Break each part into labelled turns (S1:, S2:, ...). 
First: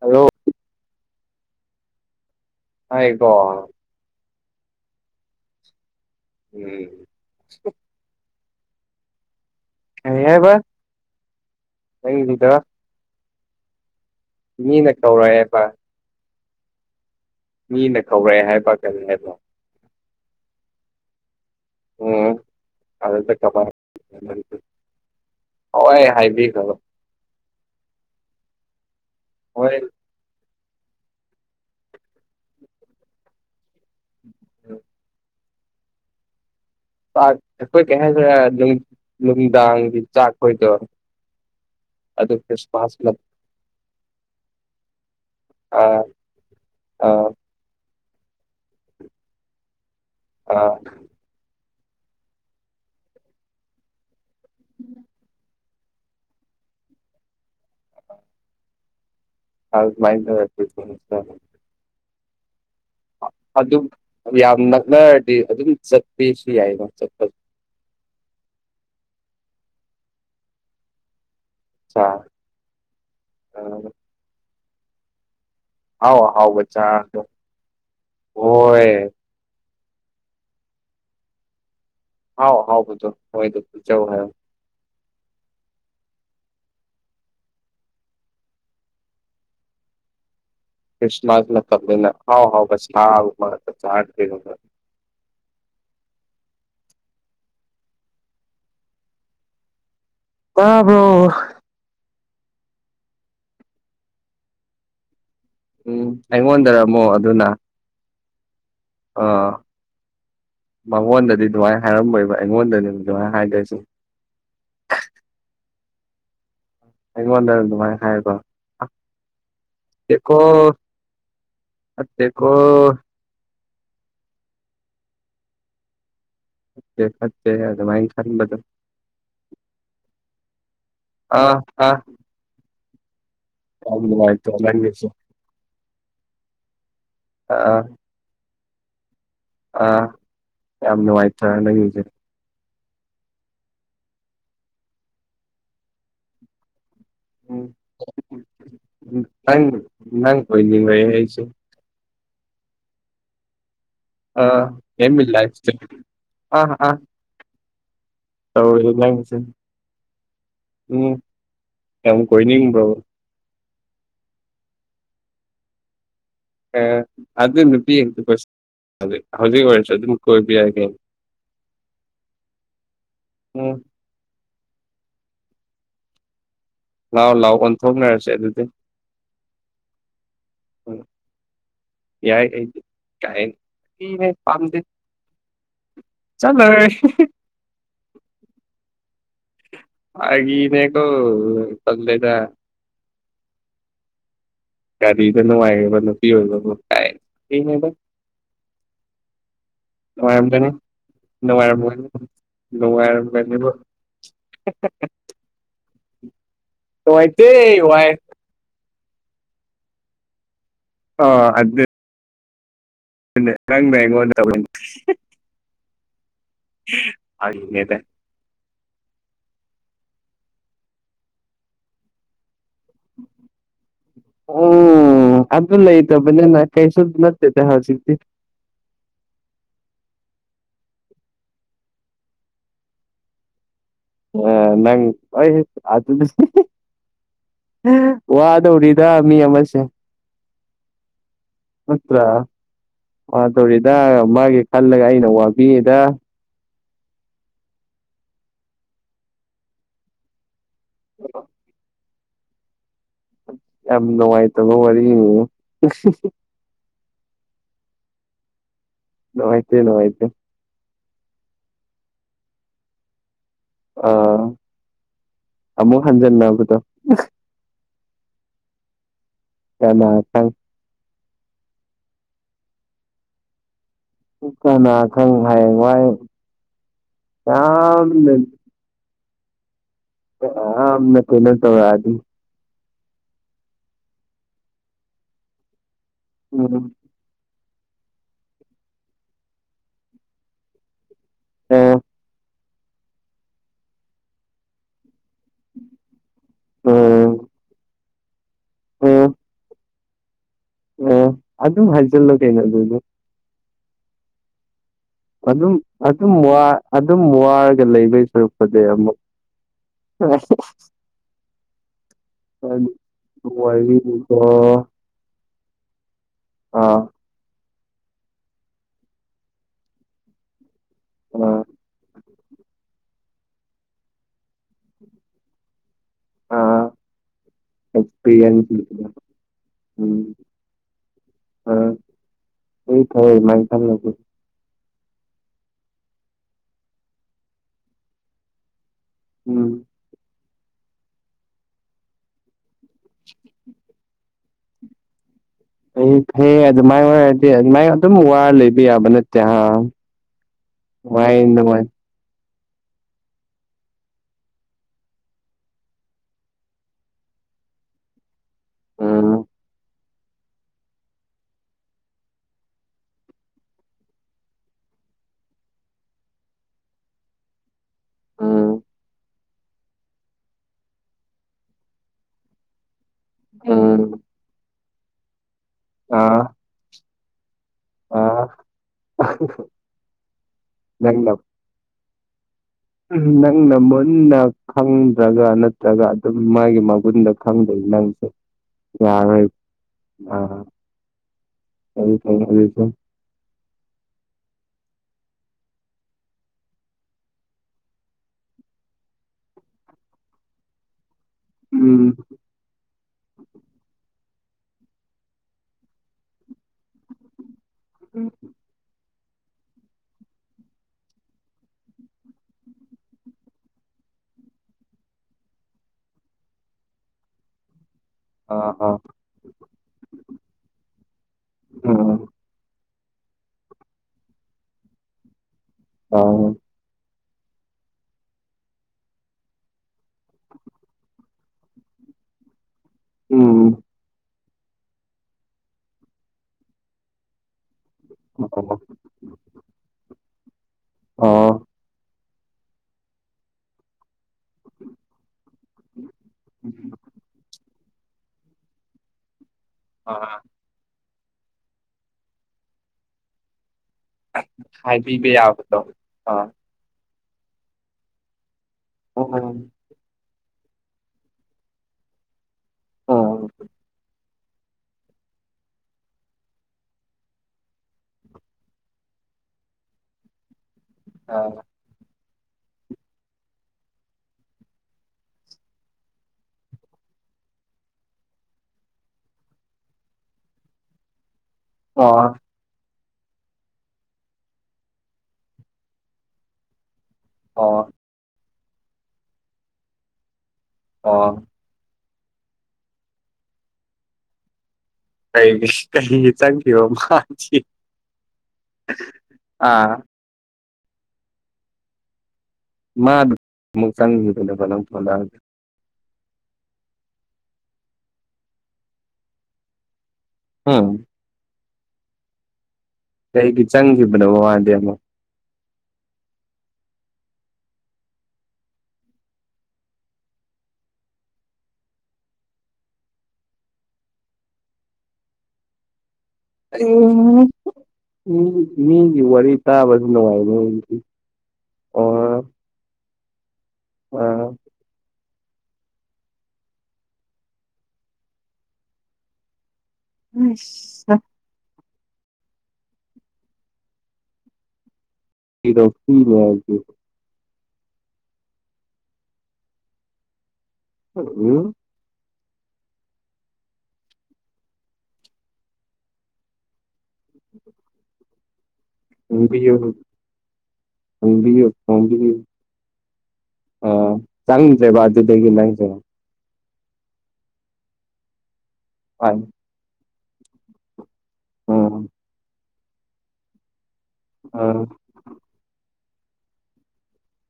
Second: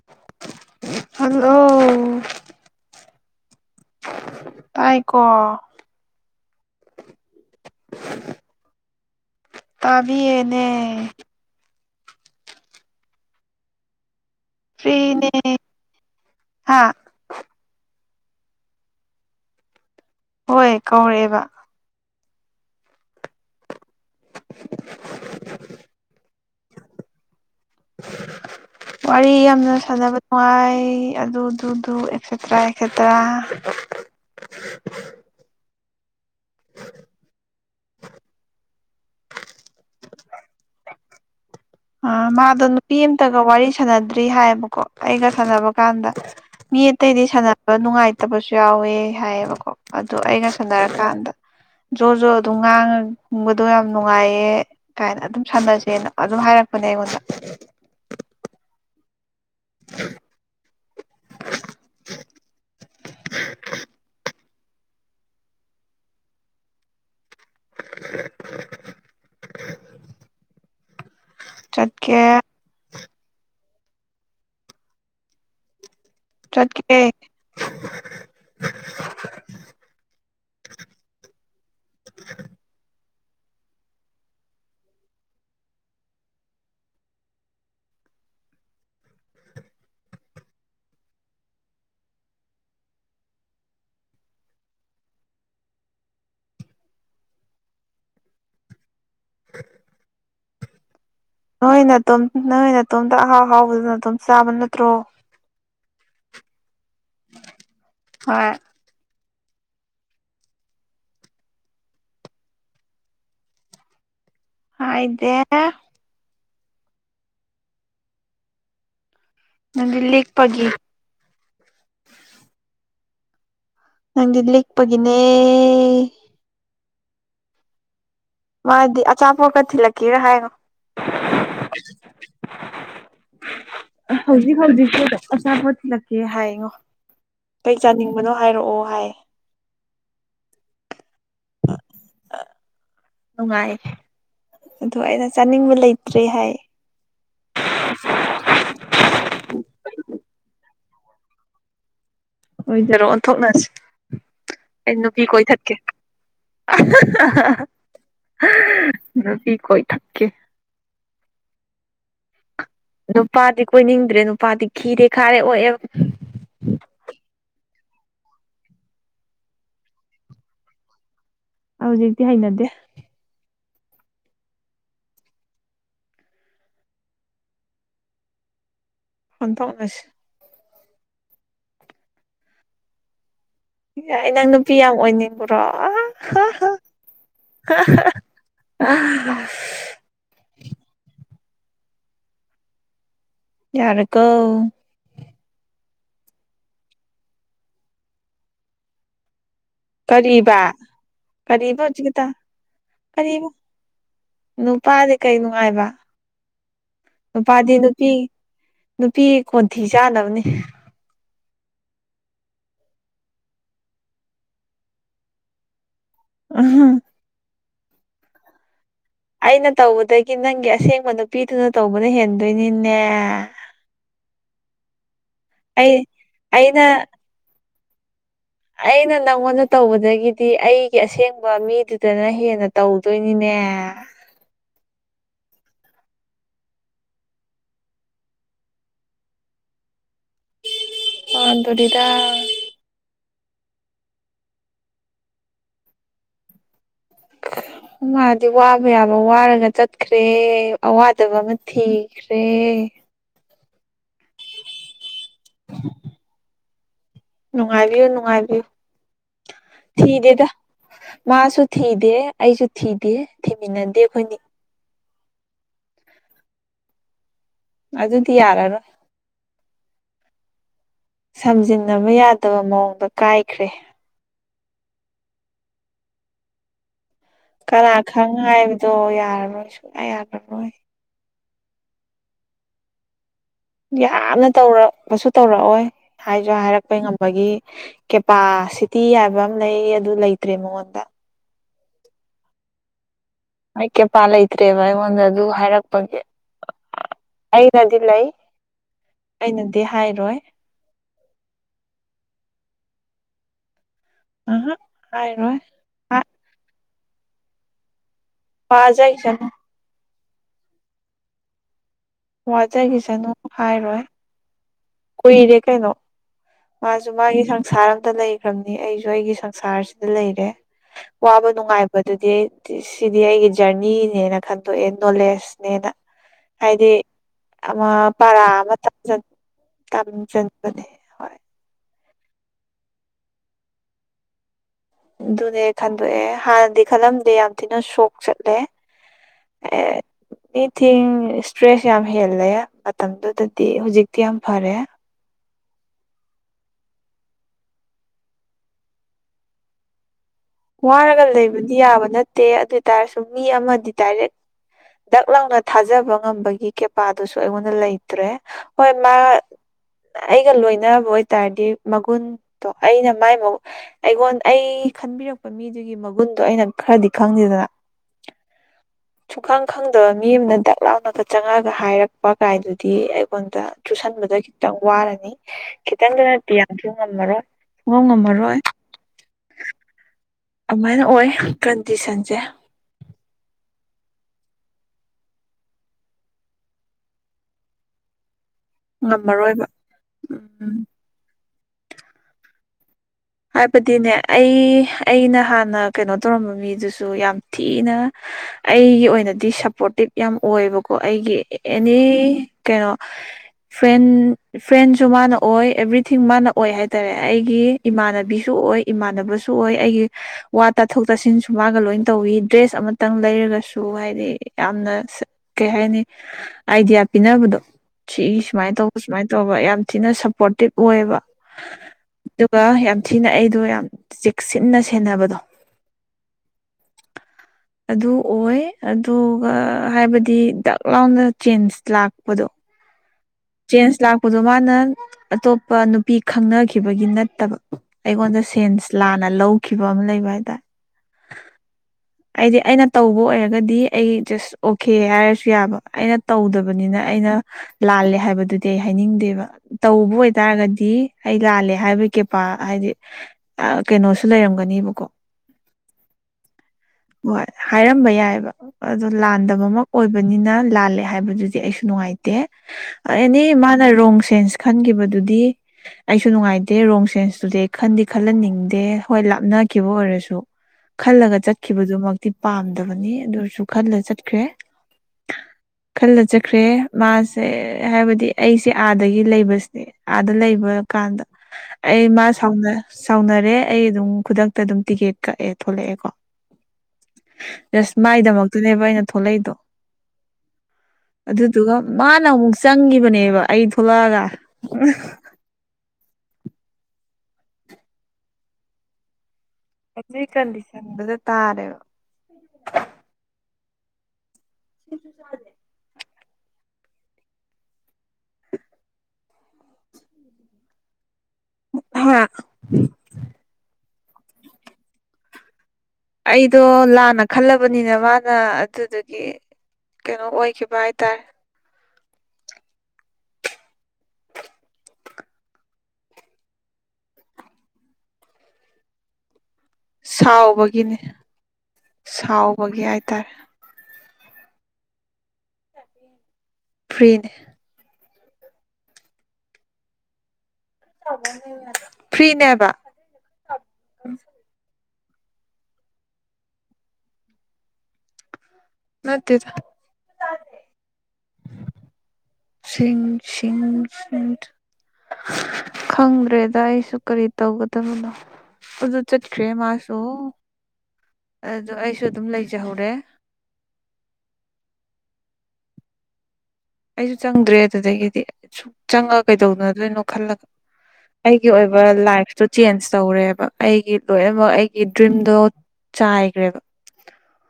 S1: Hello
S2: hello.
S1: ꯑꯩꯀꯣ꯫
S2: ꯇꯥꯏꯀꯣ꯫
S1: ꯎꯝ꯫
S2: ꯇꯥꯕꯤ ꯑꯅꯦ꯫
S1: ꯑꯩꯅꯤꯗ꯫ ꯃꯤꯅ
S2: ꯐ꯭ꯔꯤꯅꯦ
S1: ꯀꯧꯔꯛꯑꯦꯕ꯫
S2: ꯍꯥ꯫
S1: ꯃꯤꯅ ꯀꯧꯔꯛꯑꯦ ꯍꯥꯏꯕ ꯀꯔꯤ ꯍꯥꯏꯕ꯫
S2: ꯍꯣꯏ ꯀꯧꯔꯛꯑꯦꯕ꯫
S1: ꯎꯝ ꯑꯥꯗꯨꯗ꯫ ꯍꯣꯏ ꯍꯥꯏꯕꯤꯈ꯭ꯔꯣ꯫
S2: ꯋꯥꯔꯤ ꯌꯥꯝꯅ ꯁꯥꯟꯅꯕ ꯅꯨꯡꯉꯥꯏ꯫ ꯑꯗꯨꯗꯨꯗꯨ ꯑꯦꯛꯁꯦꯠꯇꯔꯥ ꯑꯦꯛꯁꯦꯠꯇꯔꯥ꯫
S1: ꯆꯥꯛ ꯑꯩꯈꯣꯏ ꯀꯩ ꯍꯥꯏꯗꯔꯦ ꯅꯨꯡꯗꯥꯡꯒꯤ ꯆꯥꯛ ꯈꯣꯏꯗꯣ꯫ ꯑ꯫
S2: ꯃꯥꯗꯣ ꯅꯨꯄꯤ ꯑꯝꯇꯒ ꯋꯥꯔꯤ ꯁꯥꯟꯅꯗ꯭ꯔꯤ ꯍꯥꯏꯌꯦꯕꯀꯣ ꯑꯩꯒ ꯁꯥꯟꯅꯕ
S1: ꯑ
S2: ꯀꯥꯟꯗ ꯃꯤ
S1: ꯑ
S2: ꯑꯇꯩꯗꯤ꯫ ꯁꯥꯟꯅꯕ ꯅꯨꯡꯉꯥꯏꯇꯕꯁꯨ ꯌꯥꯎꯋꯦ ꯍꯥꯏꯌꯦꯕꯀꯣ ꯑꯗꯨ ꯑꯩꯒ
S1: ꯑ
S2: ꯁꯥꯟꯅꯔꯀꯥꯟꯗ꯫ ꯖꯣ ꯖꯣ ꯑꯗꯨꯝ ꯉꯥꯡꯉ ꯕꯗꯣ ꯌꯥꯝ ꯅꯨꯡꯉꯥꯏꯌꯦ ꯀꯥꯏꯅ ꯑꯗꯨꯝ ꯁꯥꯟꯅꯁꯦꯅ ꯑꯗꯨꯝ ꯍꯥꯏꯔꯛꯄ꯫ ꯄꯅꯦ ꯑꯩꯉꯣꯟꯗ꯫
S1: [unintelligible] ꯑꯗꯨꯝ ꯌꯥꯝ ꯅꯛꯅꯔꯗꯤ ꯑꯗꯨꯝ ꯆꯠꯄꯦꯁꯨ ꯌꯥꯏꯅ ꯆꯠꯄ꯫
S2: [unintelligible] ꯆꯠꯀꯦ꯫
S1: ꯑ꯫ ꯍꯥꯎ ꯍꯥꯎꯕ
S2: ꯆꯠꯀꯦ
S1: ꯆꯥꯗ ꯍꯣꯏ꯫
S2: [inaudible]
S1: ꯍꯣꯏꯗꯨ ꯄꯤꯆꯧ ꯍꯥꯏ꯫ ꯈ꯭ꯔꯤꯁꯃꯁ ꯃꯇꯝꯅꯤꯅ ꯍꯥꯎ ꯍꯥꯎ ꯍꯥ ꯃꯔ ꯆ꯫ ꯇꯕꯔꯣ꯫
S2: ꯅꯣꯏ ꯅꯥꯇꯣꯝ ꯅꯣꯏꯅꯇꯣꯝꯇ ꯑꯍꯥꯎ ꯍꯥꯎꯕꯗꯨꯅ ꯑꯗꯨꯝ ꯆꯥꯕ ꯅꯠꯇ꯭ꯔꯣ꯫
S1: ꯎꯝ ꯑꯩꯉꯣꯟꯗꯔꯝꯃꯣ ꯑꯗꯨꯅ꯫
S2: ꯍꯣꯏ꯫
S1: ꯑꯥ꯫ ꯃꯉꯣꯟꯗꯗꯤ ꯑꯗꯨꯃꯥꯏꯅ ꯍꯥꯏꯔꯝꯃꯣꯏꯕ ꯑꯩꯉꯣꯟꯗꯅꯤ ꯑꯗꯨꯃꯥꯏꯅ ꯍꯥꯏꯗꯣꯏꯁ꯫
S2: ꯍꯥꯏꯗꯦ
S1: ꯑꯩꯉꯣꯟꯗꯔ ꯗꯨꯃꯥꯏ ꯍꯥꯏꯕ꯫
S2: ꯅꯪꯗꯤ ꯂꯤꯛꯄꯒꯤ
S1: ꯐꯠꯇꯦ ꯀꯣ꯫
S2: ꯅꯪꯗꯤ ꯂꯤꯛꯄꯒꯤꯅꯦ꯫
S1: ꯐꯠꯇꯦ ꯐꯠꯇꯦ ꯑꯗꯨꯃꯥꯏ꯫
S2: ꯃꯥꯗꯤ ꯑꯆꯥꯄꯣꯠꯀ ꯊꯤꯜꯂꯛꯀꯦꯔ ꯍꯥꯏꯔꯣ꯫
S1: ꯑꯥ ꯑꯥ꯫ ꯌꯥꯝ ꯅꯨꯡꯉꯥꯏꯇ꯭ꯔꯣ
S2: ꯍꯧꯖꯤꯛ ꯍꯧꯖꯤꯛ
S1: ꯅꯪꯒꯤꯁꯦ
S2: ꯑꯁꯥꯄꯣꯠ ꯊꯤꯜꯂꯛ꯫ ꯀꯦ ꯍꯥꯏꯉꯣ ꯀꯩ
S1: ꯑꯥ
S2: ꯆꯥꯅꯤꯡꯕꯅꯣ ꯍꯥꯏꯔꯛꯑꯣ ꯍꯥꯏ
S1: ꯑꯥ ꯌꯥꯝꯅ ꯅꯨꯪꯉꯥꯏꯇꯔ ꯅꯥꯪꯒꯤꯗꯤ꯫
S2: ꯅꯨꯡꯉꯥꯏꯔꯦ ꯑꯗꯣ ꯑꯩꯅ ꯆꯥꯅꯤꯡꯕ ꯂꯩꯇ꯭ꯔꯦ ꯍꯥꯏ꯫
S1: ꯅ ꯀꯣꯏꯅꯤꯉ ꯌꯥꯁꯨ
S2: ꯑꯣꯏꯗꯔꯛꯑꯣ ꯑꯣꯟꯊꯣꯛꯅꯁꯤ
S1: ꯑꯥ
S2: ꯏꯅꯨ
S1: ꯑꯦꯝ
S2: ꯀ
S1: ꯏꯟ
S2: ꯀꯣꯏ
S1: ꯂꯥꯏꯐꯁꯦ
S2: ꯊꯛꯀꯦ
S1: ꯑꯥ ꯑꯥ ꯇꯧꯔꯤ ꯅꯪꯁꯦ
S2: ꯀꯣꯏ ꯊꯛꯀꯦ
S1: ꯌꯥꯝꯃꯨ ꯀꯣꯏꯅꯤ
S2: ꯅꯨꯄꯥꯗꯤ ꯀꯣꯏꯅꯤꯡꯗ꯭ꯔꯦ ꯅꯨꯄꯥꯗꯤ ꯔꯦ ꯈꯥꯔꯦ ꯑꯣꯛꯑꯦ
S1: ꯑ ꯑꯗꯨ ꯑꯗꯨ ꯍꯧꯖꯤꯛ ꯑꯣꯏꯔꯁꯨ ꯑꯗꯨꯝ ꯀꯣꯏꯕ ꯌꯥꯏ ꯀ
S2: ꯍꯧꯖꯤꯛꯇꯤ ꯍꯅꯗꯦ
S1: ꯑꯣ ꯂꯥꯛꯎ ꯂꯥꯛꯑꯣ ꯑꯣꯟꯊꯣꯛꯅꯔꯁꯦ ꯑꯗꯨꯗꯤ
S2: ꯍꯟ ꯇ ꯃꯅꯁꯤ
S1: ꯌꯥ ꯀ
S2: ꯌꯥ ꯅꯪ ꯅꯨꯄꯤ ꯌꯥꯝ ꯑꯣꯏꯅꯤꯡꯕ꯭ꯔꯣ ꯑ
S1: ꯆꯠꯂꯣꯍꯦ ꯄꯜꯂꯦꯗ
S2: ꯌꯥꯔꯀꯣ
S1: ꯗꯅꯨꯡꯉꯕ ꯐꯤ ꯑꯣꯏ ꯅꯨꯡꯉꯥꯏꯔꯝꯒꯅꯤ
S2: ꯀꯔꯤꯕ ꯀꯔꯤꯕ
S1: ꯅꯨꯡꯉꯥꯏꯔꯝꯒꯅꯤ
S2: ꯍꯧꯖꯤꯛꯀꯤꯗꯣ ꯀꯔꯤꯕ
S1: ꯅꯨꯡꯉꯥꯏꯔꯝꯒꯅꯦꯕ
S2: ꯅꯨꯄꯥꯗꯤ ꯀꯩ ꯅꯨꯡꯉꯥꯏꯕ
S1: ꯏ ꯇ
S2: ꯅꯨꯄꯥꯗꯤ
S1: ꯋꯥꯏ
S2: ꯅꯨꯄꯤ ꯅꯨꯄꯤ ꯀꯣꯟꯊꯤ ꯆꯥꯅꯕꯅꯦ
S1: ꯑ ꯑꯗꯨꯗ ꯪ ꯋꯥꯗ
S2: ꯎꯝ
S1: ꯍꯥꯏꯉꯗ
S2: ꯑꯩꯅ ꯇꯧꯕꯗꯒꯤ ꯅꯪꯒꯤ ꯑꯁꯦꯡꯕ ꯅꯨꯄꯤꯗꯨꯅ ꯇꯧꯕꯅ ꯍꯦꯟꯗꯣꯏꯅꯤꯅꯦ
S1: ꯑꯣ ꯑꯗꯨꯗꯂ
S2: ꯑꯩ
S1: ꯂꯩꯇꯕ ꯅꯅ
S2: ꯑꯩꯅ
S1: ꯀꯩꯁꯨꯗ ꯅꯠꯇꯦ ꯇ ꯍꯥ ꯁꯤꯇ
S2: ꯑꯩꯅ ꯅꯪꯉꯣꯟꯗ ꯇꯧꯕꯗꯒꯤꯗꯤ ꯑꯩꯒꯤ ꯑꯁꯦꯡꯕ ꯃꯤꯗꯨꯗꯅ ꯍꯦꯟꯅ ꯇꯧꯗꯣꯏꯅꯤꯅꯦ ꯑꯦ
S1: ꯑ ꯅꯪꯗꯤ ꯋꯥꯗꯧꯔꯤꯗ ꯃꯤ ꯑꯃꯁꯦ
S2: ꯃꯥꯟꯥꯟꯕꯣꯔꯤꯗ
S1: ꯑ ꯇꯣꯔꯤꯗ ꯃꯥꯒꯤ ꯈꯜꯂꯒ ꯑꯩꯅ ꯋꯥꯕꯤꯌꯦꯗ
S2: ꯃꯥꯗꯤ ꯋꯥꯕ ꯌꯥꯕ ꯋꯥꯔꯒ ꯆꯠꯈ꯭ꯔꯦ ꯑꯋꯥꯗꯕ ꯑꯃ ꯊꯤ ꯦ
S1: ꯌꯥꯝ ꯅꯨꯡꯉꯥꯏꯇꯕ ꯋꯥꯔꯤꯅꯤ
S2: ꯅꯨꯡꯉꯥꯏꯕꯤꯌꯨ ꯅꯨꯡꯉꯥꯏꯕꯤꯌꯨ
S1: ꯅꯅꯨꯡꯥꯏꯇ ꯅꯣꯥꯏꯇ
S2: ꯊꯤꯗꯦꯗ ꯃꯥꯁꯨ ꯊꯤꯗꯦ ꯑꯩꯁꯨ ꯊꯤꯗꯦ ꯊꯤꯃꯤꯟꯅꯗꯦ ꯑꯩꯈꯣꯏꯅꯤ
S1: ꯑꯃꯨ ꯈꯥꯟꯖꯅꯕꯨꯗ
S2: ꯑꯗꯨꯗꯤ ꯌꯥꯔꯔ
S1: ꯀꯃ ꯊꯪ
S2: ꯁꯝꯖꯤꯟꯅꯕ ꯌꯥꯗꯕ ꯃꯑꯣꯡꯗ ꯀꯥꯏꯈ꯭ꯔꯦ
S1: ꯀꯅꯥ ꯈꯪ ꯍꯌꯦꯡ ꯋꯥꯏ
S2: ꯀꯅꯥ ꯈꯪ ꯍꯥꯏꯕꯗꯣ ꯌꯥꯔꯔꯣꯏ ꯁꯨꯡꯌꯥ ꯌꯥꯔꯔꯣꯏ
S1: ꯅ ꯇꯧ ꯍꯥꯏꯗꯤ
S2: ꯌꯥꯝꯅ ꯇꯧꯔꯛꯄꯁꯨ ꯇꯧꯔꯛꯑꯣꯏ ꯍꯥꯏꯁꯨ
S1: ꯎꯝ
S2: ꯍꯥꯏꯔꯛꯄ ꯉꯝꯕꯒꯤ ꯀꯦꯄꯥꯁꯤꯇꯤ ꯍꯥꯏꯕ ꯑꯃ ꯂꯩ ꯑꯗꯨ ꯂꯩꯇ꯭ꯔꯦ ꯃꯉꯣꯟꯗ
S1: ꯑꯥ
S2: ꯑꯩ ꯀꯦꯄꯥ ꯂꯩꯇ꯭ꯔꯦꯕ ꯑꯩꯉꯣꯟꯗ ꯑꯗꯨ ꯍꯥꯏꯔꯛꯄꯒꯤ
S1: ꯎꯝ
S2: ꯑꯩꯅꯗꯤ ꯂꯩ ꯑꯩꯅꯗꯤ ꯍꯥꯏꯔꯣꯏ
S1: ꯑ ꯑꯗꯨ ꯍꯜꯖꯜꯂꯒꯦꯅ ꯑꯗꯨ ꯑꯗꯨꯗꯤ
S2: ꯑ
S1: ꯑꯗꯨꯝ ꯑꯗꯨꯝ ꯑꯗꯨꯝ ꯋꯥꯔꯒ ꯂꯩꯕꯩ ꯁꯔꯨꯛꯄꯨꯗꯤ
S2: ꯄꯋꯥꯖꯥꯏ
S1: ꯑꯃꯨꯛ
S2: ꯀꯅꯣ ꯋꯥꯖꯈꯤꯁꯅꯨ ꯍꯥꯏꯔꯣꯏ
S1: [unintelligible]
S2: ꯀꯨꯏꯔꯦ ꯀꯩꯅꯣ
S1: ꯑꯥ
S2: ꯃꯥꯁꯨ ꯃꯥꯒꯤ ꯁꯪꯁꯥꯔ ꯑꯝꯇ ꯂꯩꯈ꯭ꯔꯕꯅꯤ ꯑꯩꯁꯨ ꯑꯩꯒꯤ ꯁꯪꯁꯥꯔꯁꯤꯗ ꯂꯩꯔꯦ ꯋꯥꯕ
S1: ꯑꯥ
S2: ꯅꯨꯡꯉꯥꯏꯕꯗꯨꯗꯤ ꯁꯤꯗꯤ ꯑꯩꯒꯤ ꯖꯔꯅꯤꯅꯦꯅ ꯈꯟꯗꯣꯛꯑꯦ ꯅꯣꯂꯦꯖꯅꯦꯅ
S1: ꯑꯥ
S2: ꯍꯥꯏꯗꯤ ꯑꯃ ꯄꯔꯥ ꯑꯃ
S1: ꯑꯦꯛꯁꯄꯤꯔꯤꯌꯦꯟꯁ ꯎꯝ
S2: ꯀꯝꯆꯟ ꯃꯅꯦ ꯍ
S1: ꯑꯥ ꯑꯩ ꯊꯔ ꯃꯥꯥꯏ ꯊꯝ ꯂ
S2: ꯑꯗꯨꯅꯦ ꯈꯟꯗꯣꯛꯑꯦ ꯍꯥꯟꯅꯗꯤ ꯈꯜꯂꯝꯗꯦ ꯌꯥꯝ ꯊꯤꯅ ꯁꯣꯛ ꯆꯠꯂꯦ
S1: ꯎꯝ
S2: ꯑꯦꯅꯤꯊꯤꯡ ꯏꯁꯇ꯭ꯔꯦꯁ ꯌꯥꯝ ꯍꯦꯜꯂꯦ ꯃꯇꯝꯗꯨꯗꯗꯤ ꯍꯧꯖꯤꯛꯇꯤ ꯌꯥꯝ ꯐꯔꯦ
S1: ꯑꯩ ꯐꯩꯦ ꯑꯗꯨꯃꯥꯏ ꯑꯣꯏꯔꯗꯤ ꯑꯗꯨꯃꯥꯏ ꯑꯗꯨꯝ ꯋꯥꯔ ꯂꯩꯕ ꯌꯥꯕ ꯅꯠꯇꯦ ꯑ
S2: ꯋꯥꯔꯒ ꯂꯩꯕꯗꯤ ꯌꯥꯕ ꯅꯠꯇꯦ ꯑꯗꯨ ꯑꯣꯏꯇꯥꯔꯁꯨ ꯃꯤ ꯑꯃꯗꯤ ꯗꯥꯏꯔꯦꯛ ꯗꯛ ꯂꯥꯎꯅ ꯊꯥꯖꯕ ꯉꯝꯕꯒꯤ ꯀꯦꯄꯥꯗꯨꯁꯨ ꯑꯩꯉꯣꯟꯗ ꯂꯩꯇ꯭ꯔꯦ ꯍꯣꯏ ꯃꯥ
S1: ꯎꯝ
S2: ꯑꯩꯒ ꯂꯣꯏꯅꯕ ꯑꯣꯏꯇꯥꯔꯗꯤ ꯃꯒꯨꯟꯗꯣ ꯑꯩꯅ ꯃꯥꯏ ꯑꯩꯉꯣꯟ ꯑꯩ ꯈꯟꯕꯤꯔꯛꯄ ꯃꯤꯗꯨꯒꯤ ꯃꯒꯨꯟꯗꯣ ꯑꯩꯅ ꯈꯔꯗꯤ ꯈꯪꯗꯦꯗꯅ
S1: ꯎꯝ
S2: ꯁꯨꯡꯈꯪ ꯈꯪꯗꯕ ꯃꯤ ꯑꯃꯅ ꯗꯛ ꯂꯥꯎꯅꯒ ꯆꯪꯉꯛꯒ ꯍꯥꯏꯔꯛꯄ ꯀꯥꯏꯗꯨꯗꯤ ꯣꯟꯗ
S1: ꯎꯝ
S2: ꯆꯨꯁꯟꯕꯗ ꯈꯤꯇꯪ ꯋꯥꯔꯅꯤ
S1: ꯑꯥ
S2: ꯈꯤꯇꯪꯗꯅꯄꯤꯤꯌꯥꯁꯨ ꯉꯝꯃꯔꯣꯏ ꯉ
S1: ꯑꯥ
S2: ꯉꯝꯃꯔꯣꯏ ꯑꯗꯨꯃꯥꯏꯅ ꯑꯣꯏ
S1: ꯅꯪꯅ
S2: ꯀꯟꯗꯤꯁꯟ ꯖꯦ
S1: ꯅꯪꯅ ꯃꯨꯟꯅ ꯈꯪꯗ꯭ꯔꯒ ꯅꯠꯇ꯭ꯔꯒ ꯑꯗꯨꯝ ꯃꯥꯒꯤ ꯃꯒꯨꯟꯗ ꯈꯪꯗꯣꯏꯅ ꯌꯥꯔꯣꯏ
S2: ꯉꯝꯃꯔꯣꯏꯕ
S1: ꯑ
S2: ꯎꯝ
S1: ꯆ ꯊꯔ ꯑꯗꯨꯔꯦꯁꯨ
S2: ꯍꯥꯏꯕꯗꯤꯅꯦ ꯑꯩ ꯑꯩꯅ ꯍꯥꯟꯅ ꯀꯩꯅꯣ ꯇꯧꯔꯝꯕ ꯃꯤꯗꯨꯁꯨ ꯌꯥꯝ ꯊꯤꯅ ꯑꯩꯒꯤ ꯑꯣꯏꯅꯗꯤ ꯁꯞꯄꯣꯔꯇꯤꯞ ꯌꯥꯝ ꯑꯣꯏꯕꯀꯣ ꯑꯩꯒꯤ ꯑꯦꯅꯤ ꯀꯩꯅꯣ ꯐ꯭ꯔꯦꯟ ꯐ꯭ꯔꯦꯟꯁꯨ ꯃꯥꯅ ꯑꯣꯏ ꯑꯦꯚ꯭ꯔꯤꯊꯤꯡ ꯃꯥꯅ ꯑꯣꯏ ꯍꯥꯏꯇꯥꯔꯦ ꯑꯩꯒꯤ ꯏꯃꯥꯟꯅꯕꯤꯁꯨ ꯑꯣꯏ ꯏꯃꯥꯟꯅꯕꯁꯨ ꯁꯨ ꯑꯣꯏ ꯑꯩꯒꯤ ꯋꯥ ꯇꯥꯊꯣꯛ ꯇꯥꯁꯤꯟꯁꯨ ꯃꯥꯒ ꯂꯣꯏꯅ ꯇꯧꯋꯤ ꯗ꯭ꯔꯦꯁ ꯑꯃꯇꯪ ꯂꯩꯔꯒꯁꯨ ꯍꯥꯏꯗꯤ ꯌꯥꯝꯅ ꯀꯩ ꯍꯥꯏꯅꯤ ꯑꯥꯏꯗꯤꯌꯥ ꯄꯤꯅꯕꯗꯣ ꯁꯤꯏ ꯁꯨꯃꯥꯏꯅ ꯇꯧꯕ ꯁꯨꯃꯥꯏꯅ ꯇꯧꯕ ꯌꯥꯝ ꯊꯤꯅ ꯁꯞꯄꯣꯔꯇꯤꯞ ꯑꯣꯏꯌꯦꯕ ꯑꯗꯨꯒ ꯌꯥꯝ ꯊꯤꯅ ꯑꯩꯗꯣ ꯌꯥꯝ ꯆꯦꯛꯁꯤꯟꯅ ꯁꯦꯟꯅꯕꯗꯣ
S1: ꯑꯥ
S2: ꯑꯗꯨ ꯑꯣꯏ ꯑꯗꯨꯒ ꯍꯥꯏꯕꯗꯤ ꯗꯛ ꯂꯥꯎꯅ ꯆꯦꯟꯖ ꯂꯥꯛꯄꯗꯣ ꯆꯦꯟꯖ ꯂꯥꯛꯄꯗꯣ ꯃꯥꯅ ꯑꯇꯣꯞꯄ ꯅꯨꯄꯤ ꯈꯪꯅꯈꯤꯕꯒꯤ ꯅꯠꯇꯕ ꯑꯩꯉꯣꯟꯗ ꯁꯦꯟꯁ ꯂꯥꯟꯅ ꯂꯧꯈꯤꯕ ꯑꯃ ꯂꯩꯕ ꯍꯥꯏꯇꯥꯔꯦ
S1: ꯑꯣ
S2: ꯍꯥꯏꯗꯤ ꯑꯩꯅ ꯇꯧꯕ ꯑꯣꯏꯔꯒꯗꯤ ꯑꯩ ꯖꯁ ꯑꯣꯀꯦ ꯍꯥꯏꯔꯁꯨ ꯌꯥꯕ ꯑꯩꯅ ꯇꯧꯗꯕꯅꯤꯅ ꯑꯩꯅ ꯂꯥꯜꯂꯦ ꯍꯥꯏꯕꯗꯨꯗꯤ ꯑꯩ ꯍꯥꯏꯅꯤꯡꯗꯦꯕ ꯇꯧꯕ ꯑꯣꯏꯇꯥꯔꯒꯗꯤ ꯑꯩ ꯂꯥꯜꯂꯦ ꯍꯥꯏꯕ ꯀꯦ ꯄꯥ ꯍꯥꯏꯗꯤ ꯀꯩꯅꯣꯁꯨ ꯂꯩꯔꯝꯒꯅꯤꯕꯀꯣ
S1: ꯍꯥꯏꯕꯤꯕ ꯌꯥꯕ ꯇꯣ ꯑ
S2: ꯍꯣꯏ ꯍꯥꯏꯔꯝꯕ ꯌꯥꯏꯑꯕ ꯑꯗꯨ
S1: ꯑꯣ
S2: ꯂꯥꯟꯗꯕ ꯑꯃ ꯑꯣꯏꯕ ꯍꯥꯏ
S1: ꯑ
S2: ꯅꯨꯡꯉꯥꯏꯇꯅꯤ ꯈꯟꯈꯤꯕꯗꯨꯗꯤ ꯑꯩꯁꯨ ꯅꯨꯡꯉꯥꯏꯇꯦ ꯔꯣꯡ ꯁꯦꯟꯁꯇꯨꯗꯤ ꯈꯗꯤ ꯈꯜꯍꯟꯅꯤꯡꯗꯦ ꯍꯣꯏ ꯂꯥꯞꯅ ꯈꯤꯕ ꯑꯣꯏꯔꯁꯨ ꯈꯜꯂꯒ ꯆꯠꯈꯤꯕꯗꯨꯃ ꯤ ꯄꯥꯝꯗꯕꯅꯤ ꯑꯗꯨꯔꯁꯨ ꯈꯜꯂ ꯆꯠꯈ꯭ꯔꯦ ꯈꯜꯂꯖꯈ꯭ꯔꯦ ꯃꯥꯁꯦ ꯍꯥꯏꯕꯗꯤ ꯑꯩꯁꯦ ꯑꯥꯗꯒꯤ ꯂꯩꯕꯕꯁꯤꯅꯦ ꯑꯥꯗ ꯂꯩꯕ ꯀꯥꯟꯗ
S1: ꯑ
S2: ꯑꯩꯃ ꯆꯥꯎꯗ ꯁꯥꯎꯅꯔꯦ ꯑꯩ ꯑꯗꯨꯝ ꯈꯨꯗꯛꯇ ꯑꯗꯨꯝ ꯇꯤꯀꯦꯠ ꯀꯛꯑꯦ ꯊꯣꯛꯂꯛꯑꯦ ꯀꯣ ꯖꯁ ꯃꯥꯏꯗꯃꯛꯇꯅꯦꯕ ꯑꯩꯅ ꯊꯣꯛꯂꯛꯏꯗꯣ
S1: ꯑ
S2: ꯑꯗꯨꯗꯨꯒ ꯃꯥꯅ ꯑꯃꯨꯛ ꯆꯪꯈꯤꯕꯅꯦꯕ ꯑꯩ ꯊꯣꯛꯂꯛꯑꯒ
S1: ꯀ ꯀꯩꯒꯤ ꯆꯪꯈꯤꯕ ꯃꯥꯁꯤ ꯑꯥ
S2: ꯑꯗꯨ ꯀꯟꯁꯟꯗꯨꯗ ꯇꯥꯔꯦꯕ
S1: ꯃꯥ ꯑꯗ ꯃ ꯆꯥꯡꯂꯤꯅꯦ ꯐ ꯊ ꯑꯥ
S2: ꯍꯥꯥ
S1: ꯀꯩꯒꯤ ꯆꯪꯈꯤꯕꯅꯣ ꯃꯃꯗꯤ ꯑꯃꯨꯛ
S2: ꯑꯩꯗꯣ ꯂꯥꯟꯅ ꯈꯜꯂꯕꯅꯤꯅ ꯃꯥꯅ ꯑꯗꯨꯗꯨꯒꯤ ꯀꯩꯅꯣ ꯑꯣꯏꯈꯤꯕ ꯍꯥꯏꯇꯥꯔꯦ
S1: ꯑ ꯃꯤ ꯃꯤꯒꯤ ꯋꯥꯔꯤꯔꯤ ꯆꯕꯅꯅꯨꯡ ꯍꯥꯏꯏ
S2: ꯁꯥꯎꯕꯒꯤꯅꯦ
S1: ꯑꯣ
S2: ꯇꯔ
S1: ꯑꯥ
S2: ꯐ꯭ꯔꯔꯤꯅꯦ ꯐ꯭ꯔꯤꯅꯦꯕ
S1: ꯐꯔꯣꯤ
S2: ꯃꯠꯇꯗ
S1: ꯍꯂ ꯎꯝ
S2: ꯁꯤꯡ ꯁꯤꯡꯁꯤꯡ ꯈꯪꯗ꯭ꯔꯦꯗ ꯑꯩꯁꯨ ꯀꯔꯤ ꯇꯧꯒꯗꯕꯅꯣ ꯑꯗꯨ ꯆꯠꯈ꯭ꯔꯦ ꯃꯥꯁꯨ
S1: ꯊꯪꯕꯤꯌꯨ
S2: ꯑꯗꯨ ꯑꯩꯁꯨ ꯑꯗꯨꯝ
S1: ꯊꯣꯡꯕꯤꯌꯨ
S2: ꯂꯩꯖꯍꯧꯔꯦ
S1: ꯑ ꯆꯥꯡꯁꯦꯕ ꯂꯩꯒꯖꯔꯣ
S2: ꯑꯩꯁꯨ ꯆꯪꯗ꯭ꯔꯦ ꯑꯗꯨꯗꯒꯤꯗꯤ ꯁꯨꯝ ꯆꯪꯉꯒ
S1: ꯍꯣꯏ
S2: ꯀꯩꯗꯧꯅꯗꯣꯏꯅꯣ ꯈꯜꯂꯒ ꯑꯩꯒꯤ ꯑꯣꯏꯕ
S1: ꯎꯝ
S2: ꯂꯥꯏꯐꯇꯨ ꯆꯦꯟꯖ ꯇꯧꯔꯦꯕ ꯑꯩꯒꯤ ꯂꯣꯏꯅꯃꯛ
S1: ꯑ
S2: ꯑꯩꯒꯤ ꯗ꯭ꯔꯤꯝꯗꯣ ꯆꯥꯏꯈ꯭ꯔꯦꯕ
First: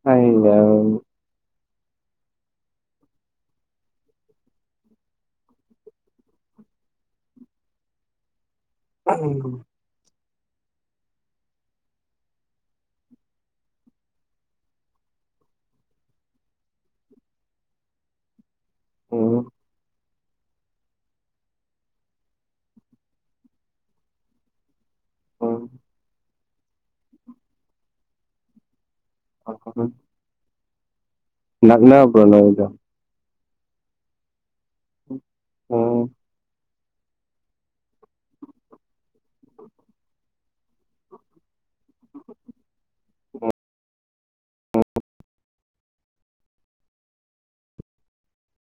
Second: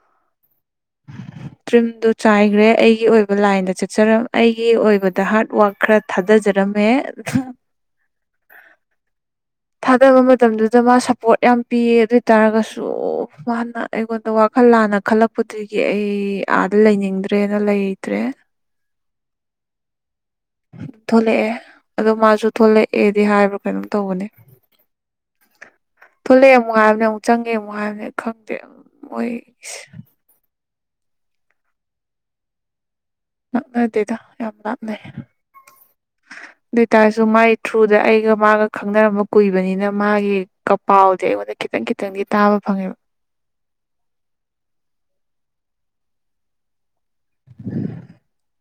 S1: ꯍꯥꯏꯗ
S2: ꯇ꯭ꯔꯤꯝꯗꯨ ꯆꯥꯏꯈ꯭ꯔꯦ ꯑꯩꯒꯤ ꯑꯣꯏꯕ ꯂꯥꯏꯟꯗ ꯆꯠꯆꯔꯝ ꯑꯩꯒꯤ ꯑꯣꯏꯕꯗ ꯍꯥꯔꯗ ꯋꯥꯔꯛ ꯈꯔ ꯊꯥꯗ ꯇꯔꯃꯦ
S1: ꯀ
S2: ꯆꯅꯕ ꯃꯇꯝꯗꯨꯗ ꯃꯥ ꯁꯞꯄꯣꯔꯠ ꯌꯥꯝ ꯄꯤꯌꯦ ꯑꯗꯨ ꯑꯣꯏꯇꯥꯥꯔꯒꯁꯨ ꯃꯥꯅ ꯑꯩꯉꯣꯟꯗ ꯋꯥꯈꯜ ꯂꯥꯟꯅ ꯈꯜꯂꯛꯄ ꯑꯗꯨꯒꯤ ꯑꯩ ꯑꯥꯗ ꯂꯩꯅꯤꯡꯗ꯭ꯔꯦꯅ ꯂꯩꯇ꯭ꯔꯦ
S1: ꯑꯣ
S2: ꯊꯣꯛꯂꯛꯑꯦ ꯑꯗꯣ ꯃꯥꯁꯨ ꯊꯂꯛꯑꯦꯗꯤ ꯍꯥꯏꯕ꯭ꯔꯥ ꯀꯩꯅꯣꯝ ꯇꯧꯕꯅꯤ
S1: ꯑ
S2: ꯊꯨꯜꯂꯛꯑꯦ ꯑꯃꯨꯛꯉꯥꯏꯕꯅꯦ ꯑꯃꯨꯛ ꯆꯪꯉꯦ ꯑꯃꯨꯛꯉꯥꯏꯕꯅꯦ ꯈꯪꯗꯦ ꯃꯣꯏꯁꯦ
S1: ꯅꯛꯅ ꯄ꯭ꯔꯅꯣꯏꯗ
S2: ꯂꯞꯅꯗꯦꯗ ꯌꯥꯝ ꯂꯥꯞꯅꯩ
S1: ꯎꯝ
S2: ꯑꯗꯨꯇꯥꯔꯁꯨ ꯃꯥꯒꯤ ꯊ꯭ꯔꯨꯗ ꯑꯩꯒ ꯃꯥꯒ ꯈꯪꯅꯔꯝꯕ ꯀꯨꯏꯕꯅꯤꯅ ꯃꯥꯒꯤꯒ ꯄꯥꯎꯗꯤ ꯑꯩꯉꯣꯟꯗ ꯈꯤ ꯈꯤꯇꯪ ꯈꯤꯇꯪꯗꯤ ꯇꯥꯕ ꯐꯪꯉꯦꯕ
S1: [inaudible]
S2: [inaudible]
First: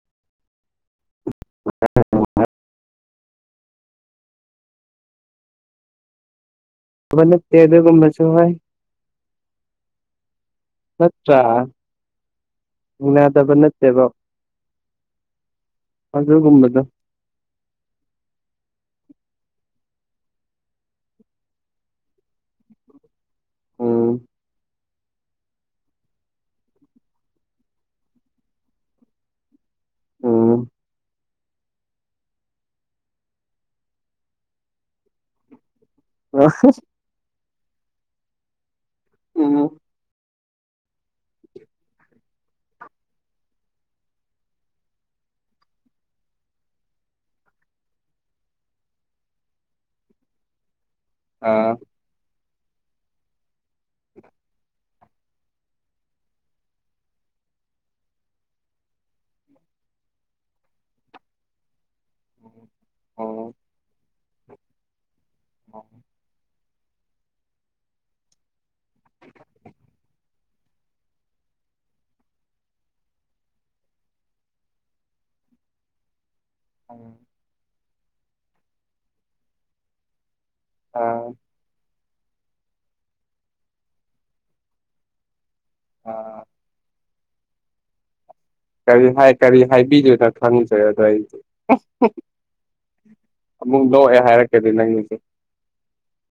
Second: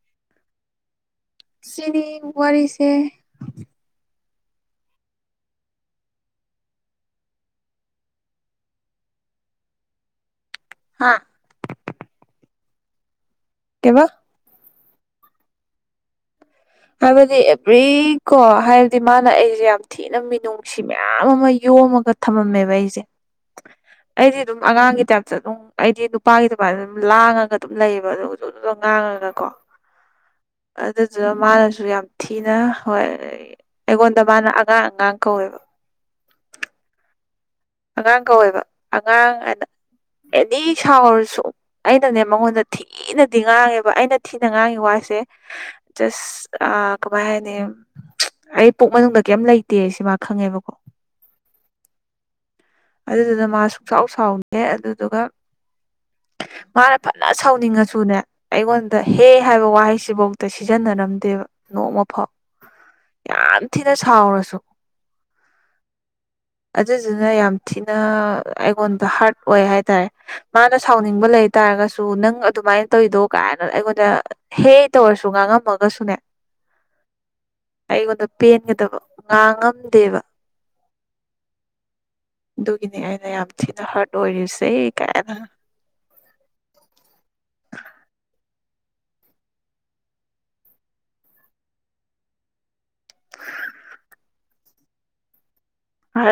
S2: ꯆꯅꯤ ꯋꯥꯔꯤꯁ
S1: ꯑ ꯅ ꯄꯦꯕꯒꯨꯝꯕꯁꯨꯥꯏ
S2: ꯍꯥ
S1: ꯅꯠꯇ꯭ꯔꯥ ꯌꯥꯗꯕ ꯅꯠꯇꯦꯕ
S2: ꯀꯩꯕ
S1: ꯑꯗꯨꯒꯨꯝꯕꯗꯣ
S2: ꯍꯥꯏꯕꯗꯤ ꯑꯦꯕ꯭ꯔꯤ ꯀꯣ ꯍꯥꯏ ꯑꯗꯨ ꯃꯥꯅ ꯑꯩꯁꯦ ꯌꯥꯝ ꯊꯤꯅ ꯃꯤꯅꯨꯡꯁꯤ ꯃꯌꯥꯝ ꯑꯃ ꯌꯣꯝꯃꯒ ꯊꯝꯃꯝꯃꯦꯕ ꯑꯩꯁꯦ
S1: ꯎꯝ
S2: ꯑꯩꯗꯤ ꯑꯗꯨꯉꯥꯡ ꯇꯥꯏꯞꯇ ꯑꯗꯨꯝ ꯑꯩꯗꯤ ꯅꯨꯄꯥꯒꯤ ꯑꯗꯨꯃꯥꯏꯅ ꯑꯗꯨꯝ ꯂꯥꯡꯉꯒ ꯑꯗꯨꯝ ꯂꯩꯌꯦꯕ ꯑꯗꯨꯖꯖ ꯉꯥꯡꯉꯒ ꯀꯣ
S1: ꯎꯝ
S2: ꯑꯗꯁꯨ ꯁꯨ ꯌꯥꯝ ꯊꯤꯅ ꯍꯣꯏ ꯑꯩꯉꯣꯟꯗ ꯃꯥꯅ ꯑꯉꯥꯡ ꯑꯉꯥꯡ ꯀꯧꯋꯦꯕ
S1: ꯑ
S2: ꯑꯉꯥꯡ ꯀꯧꯋꯦꯕ ꯑꯉꯥꯡ ꯍꯥꯏꯅ ꯑꯦꯅꯤ ꯁꯥꯎꯔꯁꯨ ꯑꯩꯅꯅꯦ ꯃꯉꯣꯟꯗ ꯊꯤꯅꯗꯤ ꯉꯥꯡꯉꯦꯕ ꯑꯩꯅ ꯊꯤꯅ ꯉꯥꯡꯉꯤ ꯋꯥꯁꯦ ꯆꯁ ꯑ ꯀꯕꯥꯍꯤꯅꯦ ꯑꯩ ꯄꯨꯛ ꯃꯅꯨꯡꯗ ꯀꯩꯝ ꯂꯩꯇꯦ ꯁꯤ ꯃꯥ ꯈꯪꯉꯦꯕꯀꯣ
S1: ꯑꯥ
S2: ꯑꯗꯨꯗꯨꯅ ꯃꯥ ꯁꯨꯡꯆꯥꯎ ꯁꯥꯎꯅꯤ ꯑꯗꯨꯗꯨꯒ
S1: [unintelligible]
S2: ꯃꯥꯅ ꯐꯖꯅ ꯁꯥꯎꯅꯤꯡꯉꯁꯨꯅꯦ ꯑꯩꯉꯣꯟꯗ ꯍꯦ ꯍꯥꯏꯕ ꯋꯥꯍꯩꯁꯤꯐꯧꯗ ꯁꯤꯖꯤꯟꯅꯔꯝꯗꯦ ꯅꯣꯡꯃ ꯐ
S1: ꯑꯣ ꯑ ꯑ
S2: ꯌꯥꯝ ꯊꯤꯅ ꯁꯥꯎꯔꯁꯨ ꯁꯤꯁꯤꯅ ꯌꯥꯝ ꯊꯤꯅ ꯑꯩꯉꯣꯟꯗ ꯍꯥꯔꯗ ꯑꯣꯏ ꯍꯥꯏꯇꯥꯔꯦ ꯃꯥꯅ ꯁꯥꯎꯅꯤꯡꯕ ꯂꯩꯇꯥꯥꯔꯒ ꯁ ꯅꯪ ꯑꯗꯨꯃꯥꯏꯅ ꯇꯧꯔꯤꯗꯣ ꯀꯥꯏꯅ ꯑꯩꯉꯣꯟꯗ ꯍꯦ ꯇꯧꯔꯁꯨ ꯉꯥꯡꯉꯝꯃꯒꯁꯨꯅꯦ
S1: ꯑ
S2: ꯑꯩꯉꯣꯟꯗ ꯄꯦꯟꯒꯗꯕ ꯉꯥꯡꯉꯝꯗꯦꯕ
S1: ꯑꯥ
S2: ꯑꯗꯨꯒꯤꯅꯤ ꯑꯩꯅ ꯌꯥꯝ ꯊꯤꯅ ꯍꯥꯔꯠ ꯑꯣꯏꯔꯤꯁꯦ ꯀꯥꯏꯅ
S1: ꯑꯥ ꯀꯔꯤ ꯍꯥꯏ ꯀꯔꯤ ꯍꯥꯏꯕꯤꯔꯤꯅ ꯈꯪꯖꯩ ꯑꯗ ꯑꯩꯗꯤ ꯑꯃꯨꯛ ꯂꯣꯛꯑꯦ ꯍꯥꯏꯔꯛꯀꯦꯗꯤ ꯅꯪꯒꯤꯁ
S2: ꯍꯥꯏꯔ